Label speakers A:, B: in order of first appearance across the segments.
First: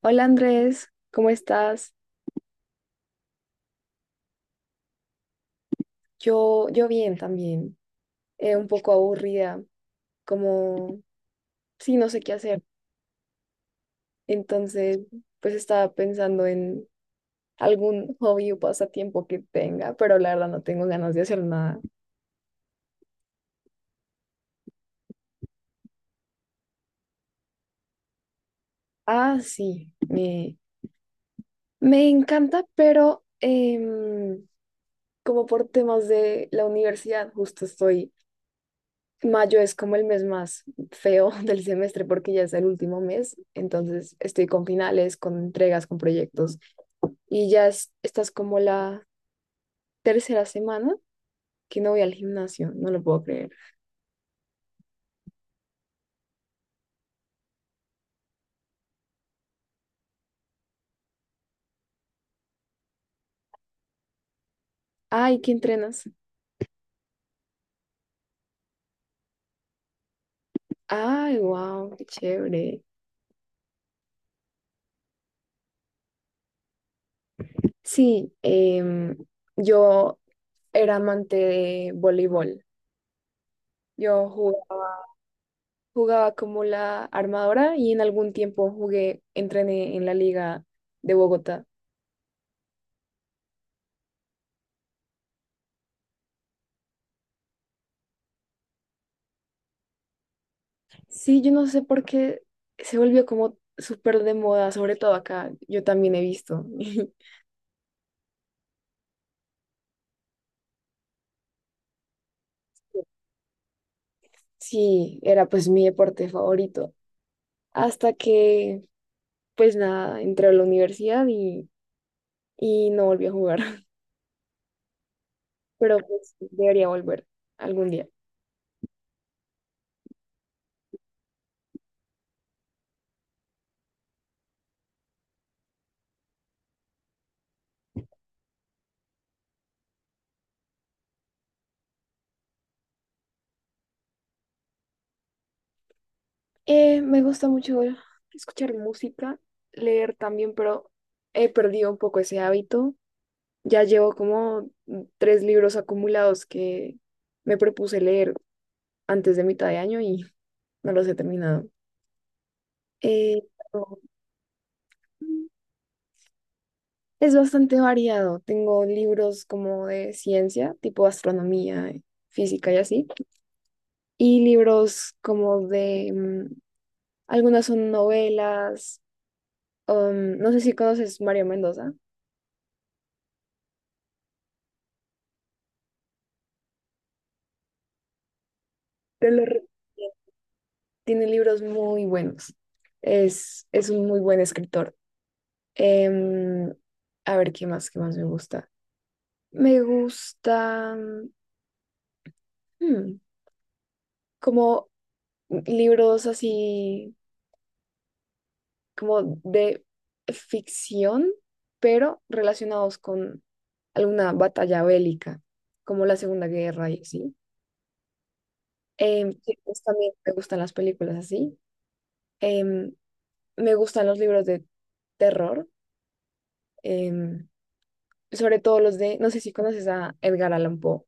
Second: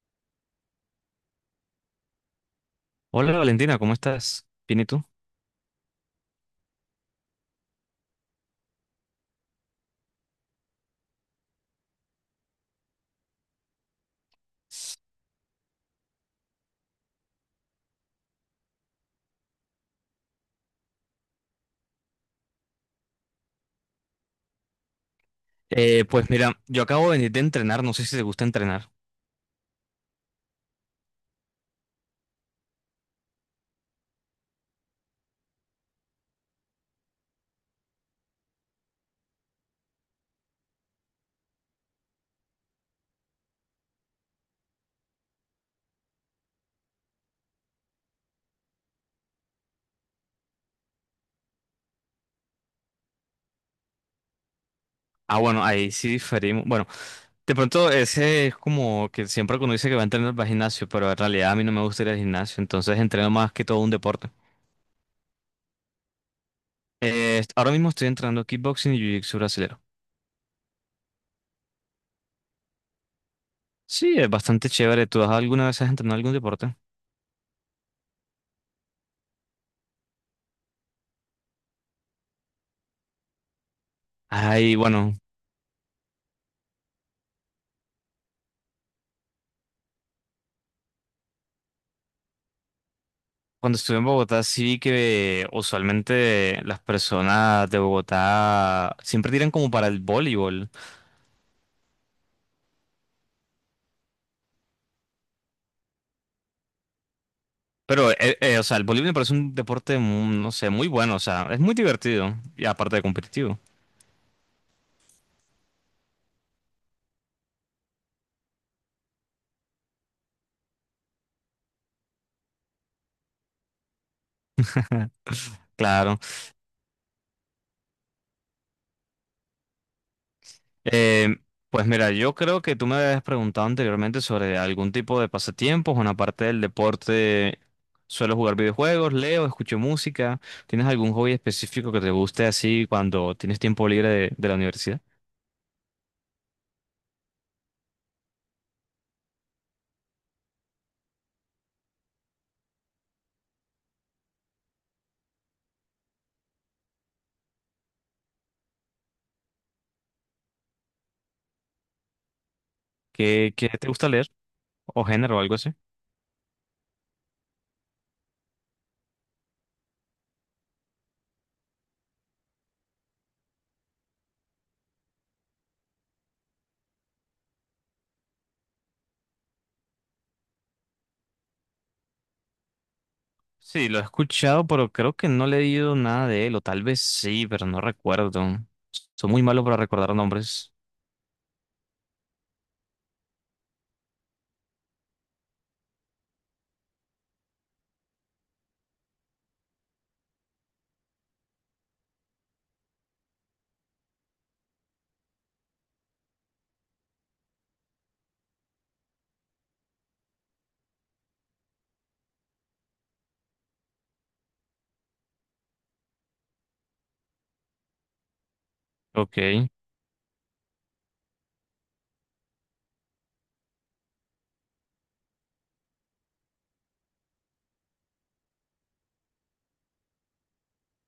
A: Hola Andrés, ¿cómo estás?
B: Hola Valentina, ¿cómo estás? Bien, ¿y tú?
A: Yo bien también, un poco aburrida, como, sí, no sé qué hacer. Entonces, pues estaba pensando en algún hobby o pasatiempo que tenga, pero la verdad no tengo ganas de hacer nada.
B: Pues mira, yo acabo de venir de entrenar, no sé si te gusta entrenar.
A: Ah, sí, me encanta, pero como por temas de la universidad, justo estoy. Mayo es como el mes más feo del semestre porque ya es el último mes, entonces estoy con finales, con entregas, con proyectos, y ya es, esta es como la tercera semana que no voy al gimnasio, no lo puedo creer.
B: Ah, bueno, ahí sí diferimos. Bueno, de pronto ese es como que siempre que uno dice que va a entrenar para el gimnasio, pero en realidad a mí no me gusta ir al gimnasio, entonces entreno más que todo un deporte.
A: Ay, ¿qué entrenas?
B: Ahora mismo estoy entrenando kickboxing y jiu-jitsu brasilero.
A: Ay, wow, qué chévere.
B: Sí, es bastante chévere. Alguna vez has entrenado algún deporte?
A: Sí, yo era amante de voleibol. Yo
B: Ay,
A: jugaba,
B: bueno,
A: jugaba como la armadora y en algún tiempo jugué, entrené en la liga de Bogotá.
B: cuando estuve en Bogotá sí vi que usualmente las personas de Bogotá siempre tiran como para el voleibol.
A: Sí, yo no sé por qué se volvió como súper de moda, sobre todo acá. Yo también he visto.
B: Pero o sea, el voleibol me parece un deporte, no sé, muy bueno, o sea, es muy divertido y aparte de competitivo,
A: Sí, era pues mi deporte favorito. Hasta que, pues nada, entré a la universidad y no volví a jugar. Pero
B: claro.
A: pues debería volver algún día.
B: Eh, pues mira, yo creo que tú me habías preguntado anteriormente sobre algún tipo de pasatiempos, bueno, aparte del deporte, suelo jugar videojuegos, leo, escucho música. ¿Tienes algún hobby específico que te guste así cuando tienes tiempo libre de la universidad?
A: Me gusta mucho escuchar música, leer también, pero he perdido un poco ese hábito. Ya llevo como tres libros acumulados que me propuse leer antes de mitad de año y no los he terminado. Eh,
B: ¿Qué te
A: pero
B: gusta leer o género o algo así?
A: es bastante variado. Tengo libros como de ciencia, tipo astronomía, física y así, y libros como de... algunas son novelas. No sé si conoces Mario Mendoza,
B: Sí, lo he escuchado, pero creo que no le he leído nada de él, o tal vez sí, pero no recuerdo. Soy
A: pero
B: muy malo para recordar nombres.
A: tiene libros muy buenos. Es un muy buen escritor. Em, a ver, ¿qué más? ¿Qué más me gusta? Me gusta, mm, como libros así como de ficción, pero relacionados con alguna batalla bélica, como la Segunda Guerra y así. Em,
B: Ok,
A: sí, pues también me gustan las películas así. Em, me gustan los libros de terror, em, sobre todo los de, no sé si conoces a Edgar Allan Poe,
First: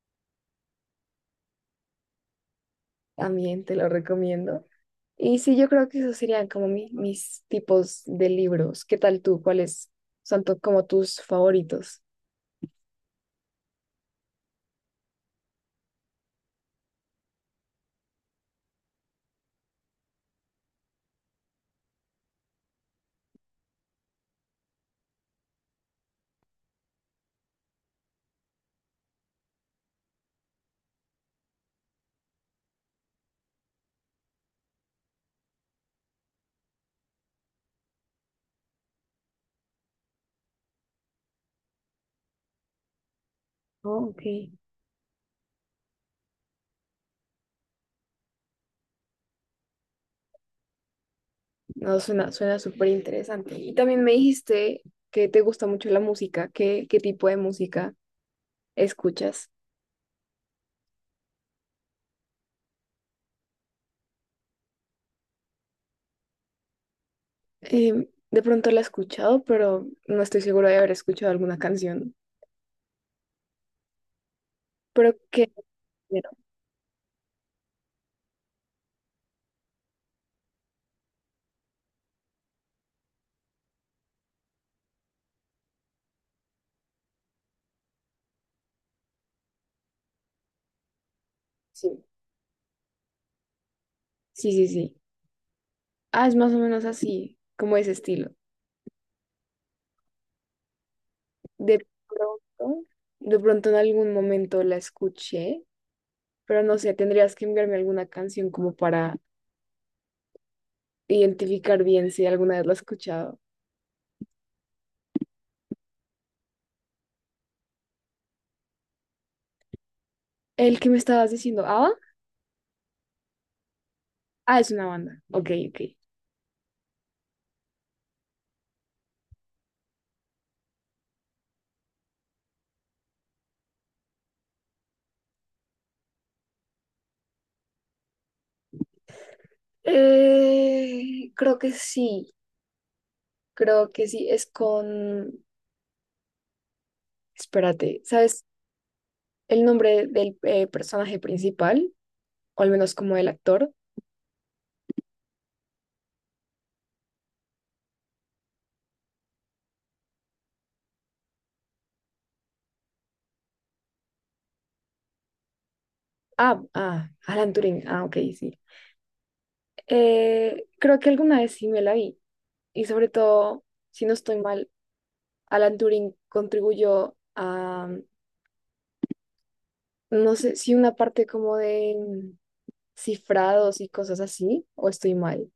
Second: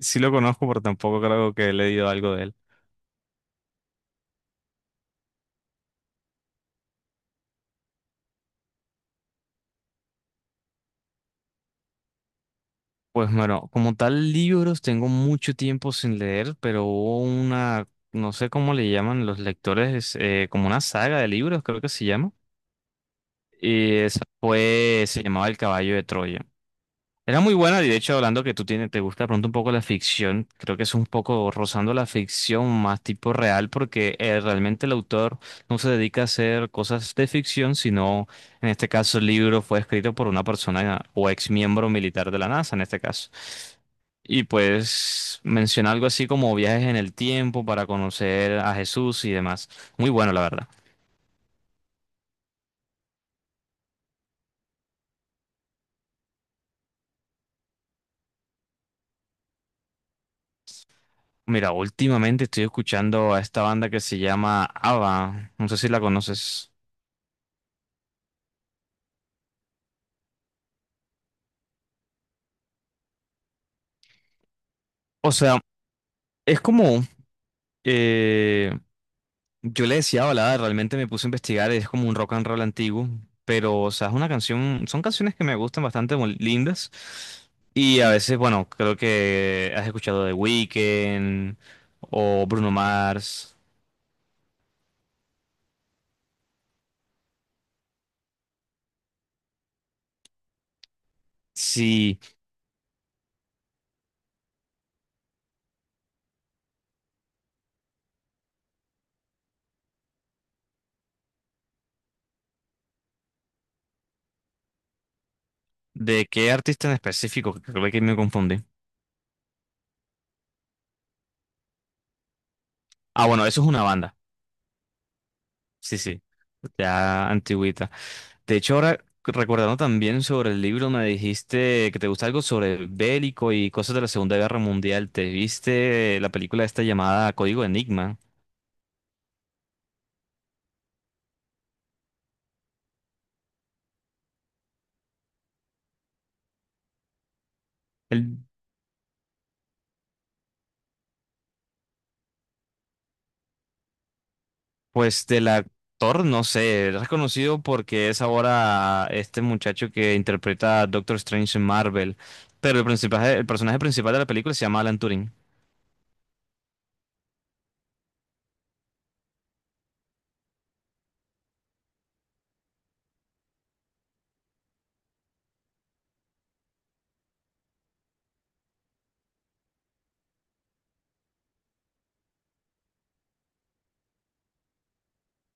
B: sí lo conozco, pero tampoco creo que he leído algo de él.
A: también te lo recomiendo. Y sí, yo creo que esos serían como mis tipos de libros. ¿Qué tal tú? ¿Cuáles son como tus favoritos?
B: Pues bueno, como tal, libros tengo mucho tiempo sin leer, pero hubo una, no sé cómo le llaman los lectores, como una saga de libros, creo que se llama. Y esa fue, se llamaba El Caballo de Troya. Era muy buena, y de hecho, hablando que tú tienes, te gusta de pronto un poco la ficción, creo que es un poco rozando la ficción más tipo real, porque realmente el autor no se dedica a hacer cosas de ficción, sino en este caso el libro fue escrito por una persona o ex miembro militar de la NASA, en este caso.
A: Oh, ok.
B: Y pues menciona algo así como viajes en el tiempo para conocer a Jesús y demás. Muy bueno, la verdad.
A: No, suena, suena súper interesante. Y también me dijiste que te gusta mucho la música. ¿Qué, qué tipo de música escuchas?
B: Mira, últimamente estoy escuchando a esta banda que se llama ABBA. No sé si la conoces.
A: Em, de pronto la he escuchado, pero no estoy segura de haber escuchado alguna canción. ¿Pero
B: O
A: qué
B: sea,
A: género?
B: es como, eh, yo le decía balada, realmente me puse a investigar, es como un rock and roll antiguo, pero, o sea, es una canción, son canciones que me gustan bastante muy lindas. Y a veces, bueno, creo que has escuchado The Weeknd
A: Sí.
B: o Bruno Mars.
A: Sí, sí, sí. Ah, es más o menos así, como ese estilo. De
B: Sí,
A: pronto, de pronto en algún momento la escuché, pero no sé, tendrías que enviarme alguna canción como para identificar bien si alguna vez la he escuchado.
B: ¿de qué artista en específico? Creo que me confundí.
A: El que me estabas diciendo, ¿Ava?
B: Ah, bueno, eso es una banda.
A: Ah, es una banda. Ok, ok.
B: Sí, sí, ya antigüita. De hecho, ahora recordando también sobre el libro, me dijiste que te gusta algo sobre bélico y cosas de la Segunda Guerra Mundial. ¿Te viste la película esta llamada Código Enigma?
A: Eh, creo que sí, creo que sí, es con, espérate,
B: El,
A: ¿sabes el nombre del personaje principal? O al menos como el actor.
B: pues del actor, no sé, es reconocido porque es ahora este muchacho que interpreta a Doctor Strange en Marvel, pero el personaje principal de la película se llama Alan Turing.
A: Ah, ah, Alan Turing, ah, ok, sí. Creo que alguna vez sí me la vi. Y sobre todo, si no estoy mal, Alan Turing contribuyó a. No sé si una parte como de, cifrados y cosas así, o estoy mal.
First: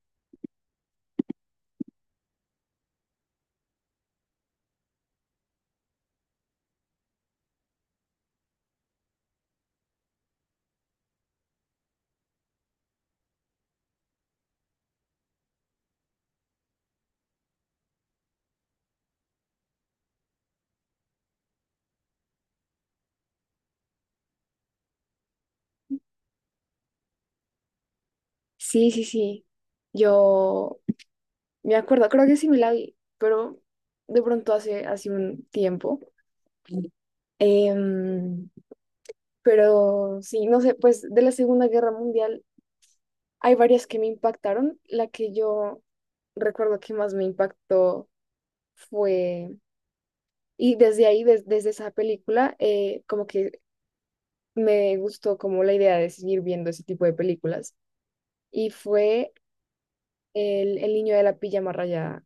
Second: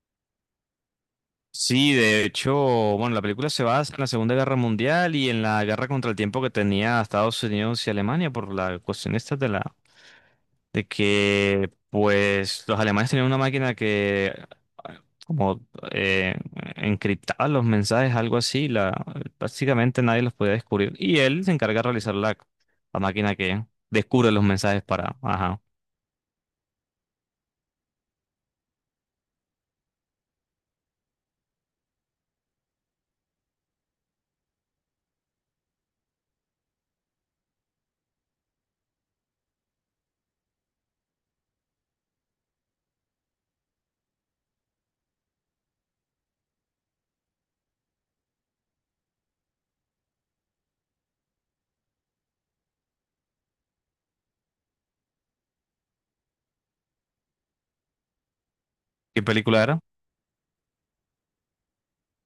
B: Sí, de hecho, bueno, la película se basa en la Segunda Guerra Mundial y en la guerra contra el tiempo que tenía Estados Unidos y Alemania por la cuestión esta de que pues los alemanes tenían una máquina que ah, como eh, encriptaba los mensajes, algo así, la básicamente nadie los podía descubrir y él se encarga de realizar la máquina que descubre los mensajes para, ajá.
A: Sí, sí, sí. Yo me acuerdo, creo que sí me la vi, pero de pronto hace un tiempo. Em, pero sí, no sé, pues de la Segunda Guerra Mundial hay varias que me impactaron. La que yo recuerdo que más me impactó fue, y desde ahí, desde esa película, como que me gustó como la idea de seguir viendo ese tipo de películas. Y
B: ¿Qué
A: fue
B: película era?
A: el niño de la pijama rayada.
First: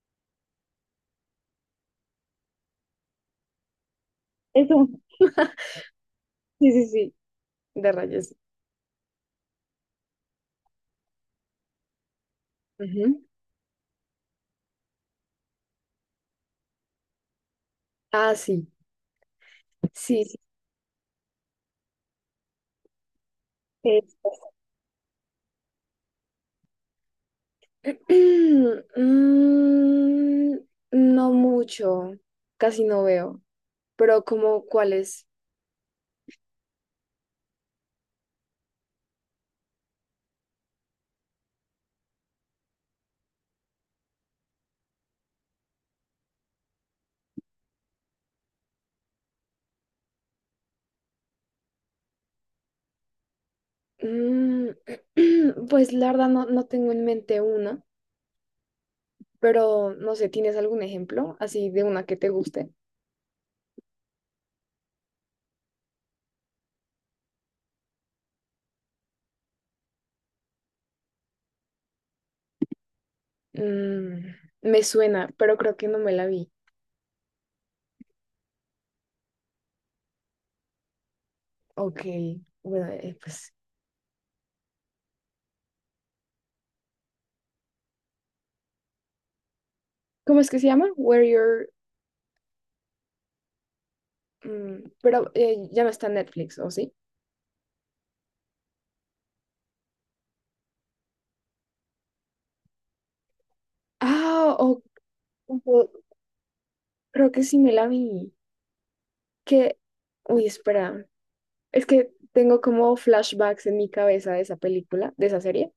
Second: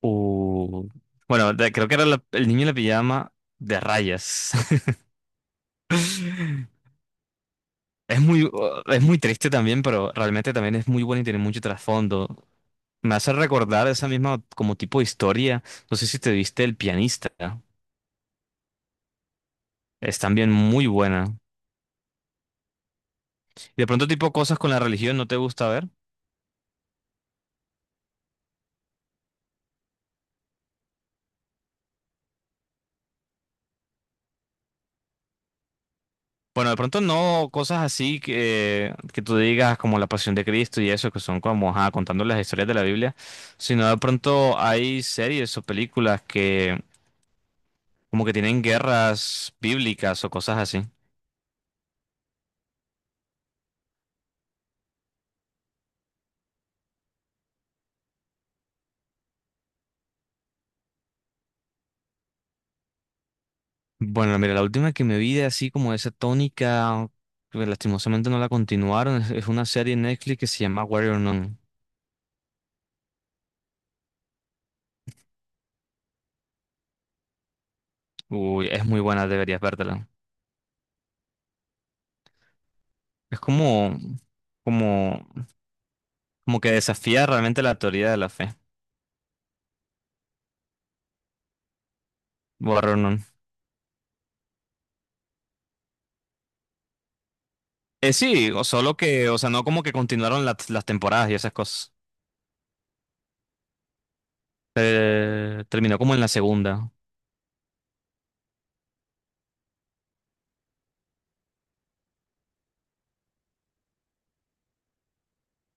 B: Uh, bueno, creo que era El niño en la pijama de rayas.
A: Eso, sí, sí, sí. De
B: Es
A: rayas.
B: muy, es muy triste también, pero realmente también es muy bueno y tiene mucho trasfondo. Me
A: Ujú.
B: hace recordar esa misma como tipo de historia. No sé si te viste El pianista.
A: Ah, sí,
B: Es
A: sí, sí.
B: también muy buena. Y de
A: Eh,
B: pronto tipo cosas con la religión no te gusta ver.
A: mm, no mucho, casi no veo. Pero como cuáles.
B: Bueno, de pronto no cosas así que tú digas como la Pasión de Cristo y eso, que son como ajá, contando las historias de la Biblia, sino de pronto hay series o películas que como que tienen guerras bíblicas o cosas así.
A: Mm, pues la verdad no tengo en mente una, pero no sé, ¿tienes algún ejemplo así de una que te guste?
B: Bueno, mira, la última que me vi de así como esa tónica, que lastimosamente no la continuaron, es una serie en Netflix que se llama Warrior Nun.
A: Mm, me suena, pero creo que no me la vi.
B: Uy, es muy buena, deberías vértela.
A: Ok, bueno,
B: Es
A: pues,
B: como, como, como que desafía realmente la teoría de la fe.
A: ¿cómo es que se llama? Where Your...
B: Warrior Nun.
A: Mm, pero ya no está en Netflix, ¿o sí?
B: Sí, o solo que, o sea, no como que continuaron las temporadas y esas cosas.
A: Ah, o-
B: Terminó como en la segunda.
A: creo que sí me la vi. Que, uy, espera, es que tengo como flashbacks en mi cabeza de esa película, de esa serie.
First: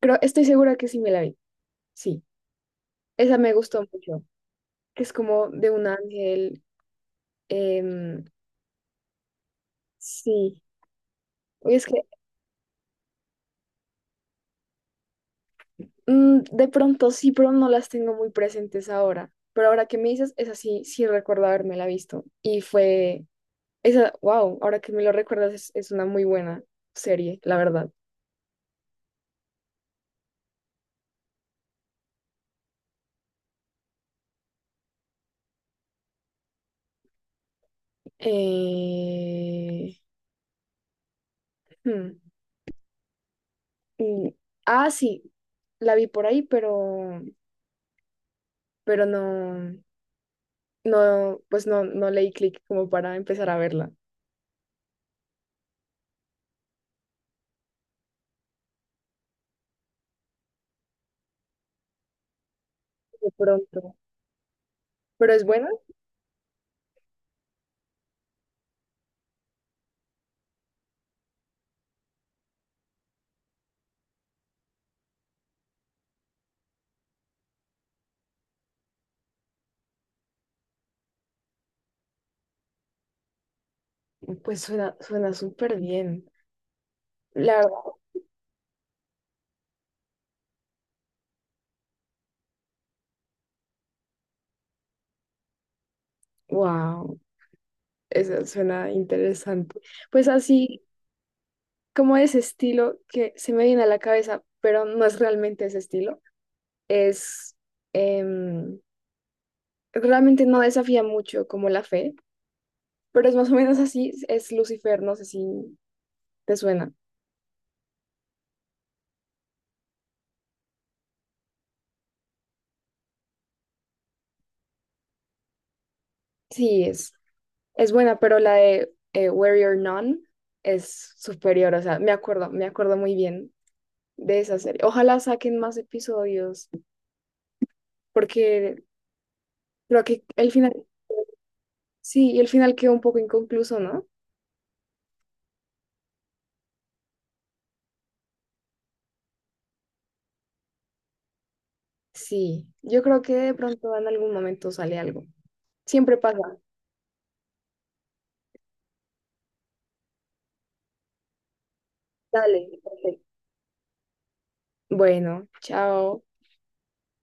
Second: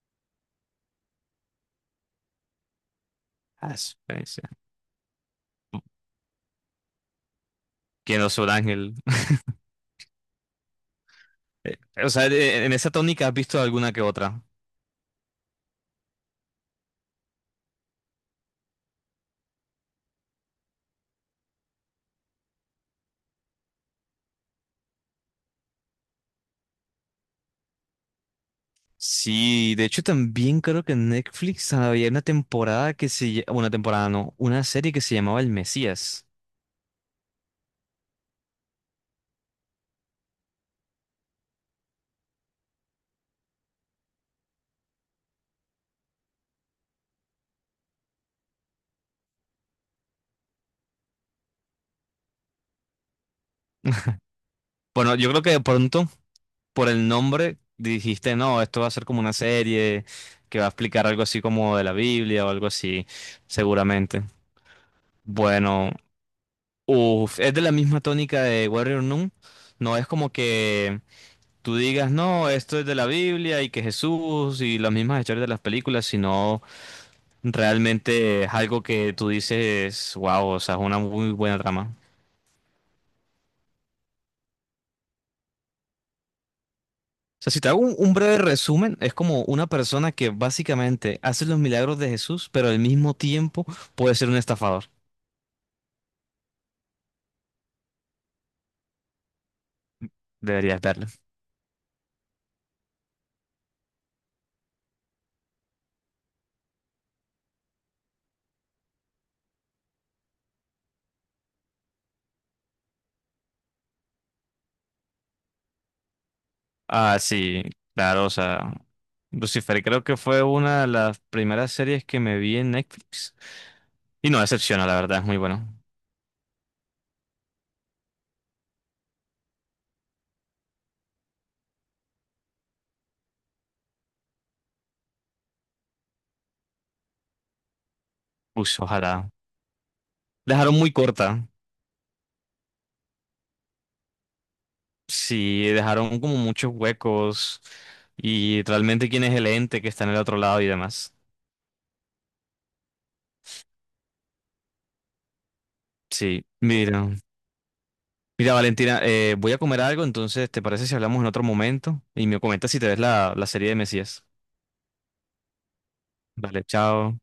A: Creo, estoy segura que sí me la vi. Sí, esa me gustó mucho,
B: Sí.
A: que es como de un ángel.
B: ¿Quién
A: Em,
B: no es un ángel?
A: sí, uy,
B: Eh,
A: es que
B: O sea, en esa tónica has visto alguna que otra.
A: mm, de pronto sí, pero no las tengo muy presentes ahora. Pero ahora que me dices, esa sí, sí recuerdo la visto. Y fue, esa, wow, ahora que me lo recuerdas, es una muy buena serie, la verdad.
B: Sí, de hecho también creo que en Netflix había una temporada que una temporada no, una serie que se llamaba El Mesías.
A: Eh, hmm, mm, ah, sí, la vi por ahí, pero no, no, pues no, no leí clic como para empezar a verla.
B: Bueno, yo creo que de pronto por el nombre dijiste, no, esto va a ser como una serie que va a explicar algo así como de la Biblia o algo así,
A: De pronto.
B: seguramente.
A: Pero es buena.
B: Bueno, uf, es de la misma tónica de Warrior Nun. No es como que tú digas, no, esto es de la Biblia y que Jesús y las mismas historias de las películas, sino realmente es algo que tú dices, wow, o sea, es una muy buena trama.
A: Pues suena, suena súper bien.
B: O sea,
A: La
B: si te hago
A: verdad,
B: un breve resumen, es como una persona que básicamente hace los milagros de Jesús, pero al mismo tiempo puede ser un estafador.
A: wow, eso suena interesante. Pues
B: Deberías
A: así
B: verlo.
A: como ese estilo que se me viene a la cabeza, pero no es realmente ese estilo, es em, realmente no desafía mucho como la fe, pero es más o menos así, es Lucifer, no sé si te suena.
B: Ah, sí, claro, o sea, Lucifer creo que fue una de las primeras series que me vi en Netflix. Y no decepciona, la verdad, es muy bueno.
A: Sí, es buena, pero la de Where You're None es superior, o sea, me acuerdo muy bien de esa serie. Ojalá saquen más episodios.
B: Uy,
A: Porque
B: ojalá.
A: creo que el
B: La
A: final,
B: dejaron muy corta.
A: sí, y el final quedó un poco inconcluso, ¿no?
B: Sí, dejaron como muchos huecos y realmente quién es el ente que está en el otro lado y demás.
A: Sí, yo creo que de pronto en algún momento sale algo. Siempre pasa.
B: Sí, mira. Mira, Valentina, voy a comer algo, entonces, ¿te parece si hablamos en otro momento? Y me
A: Dale,
B: comentas si te ves
A: perfecto.
B: la serie de Mesías.
A: Bueno, chao.
B: Vale, chao.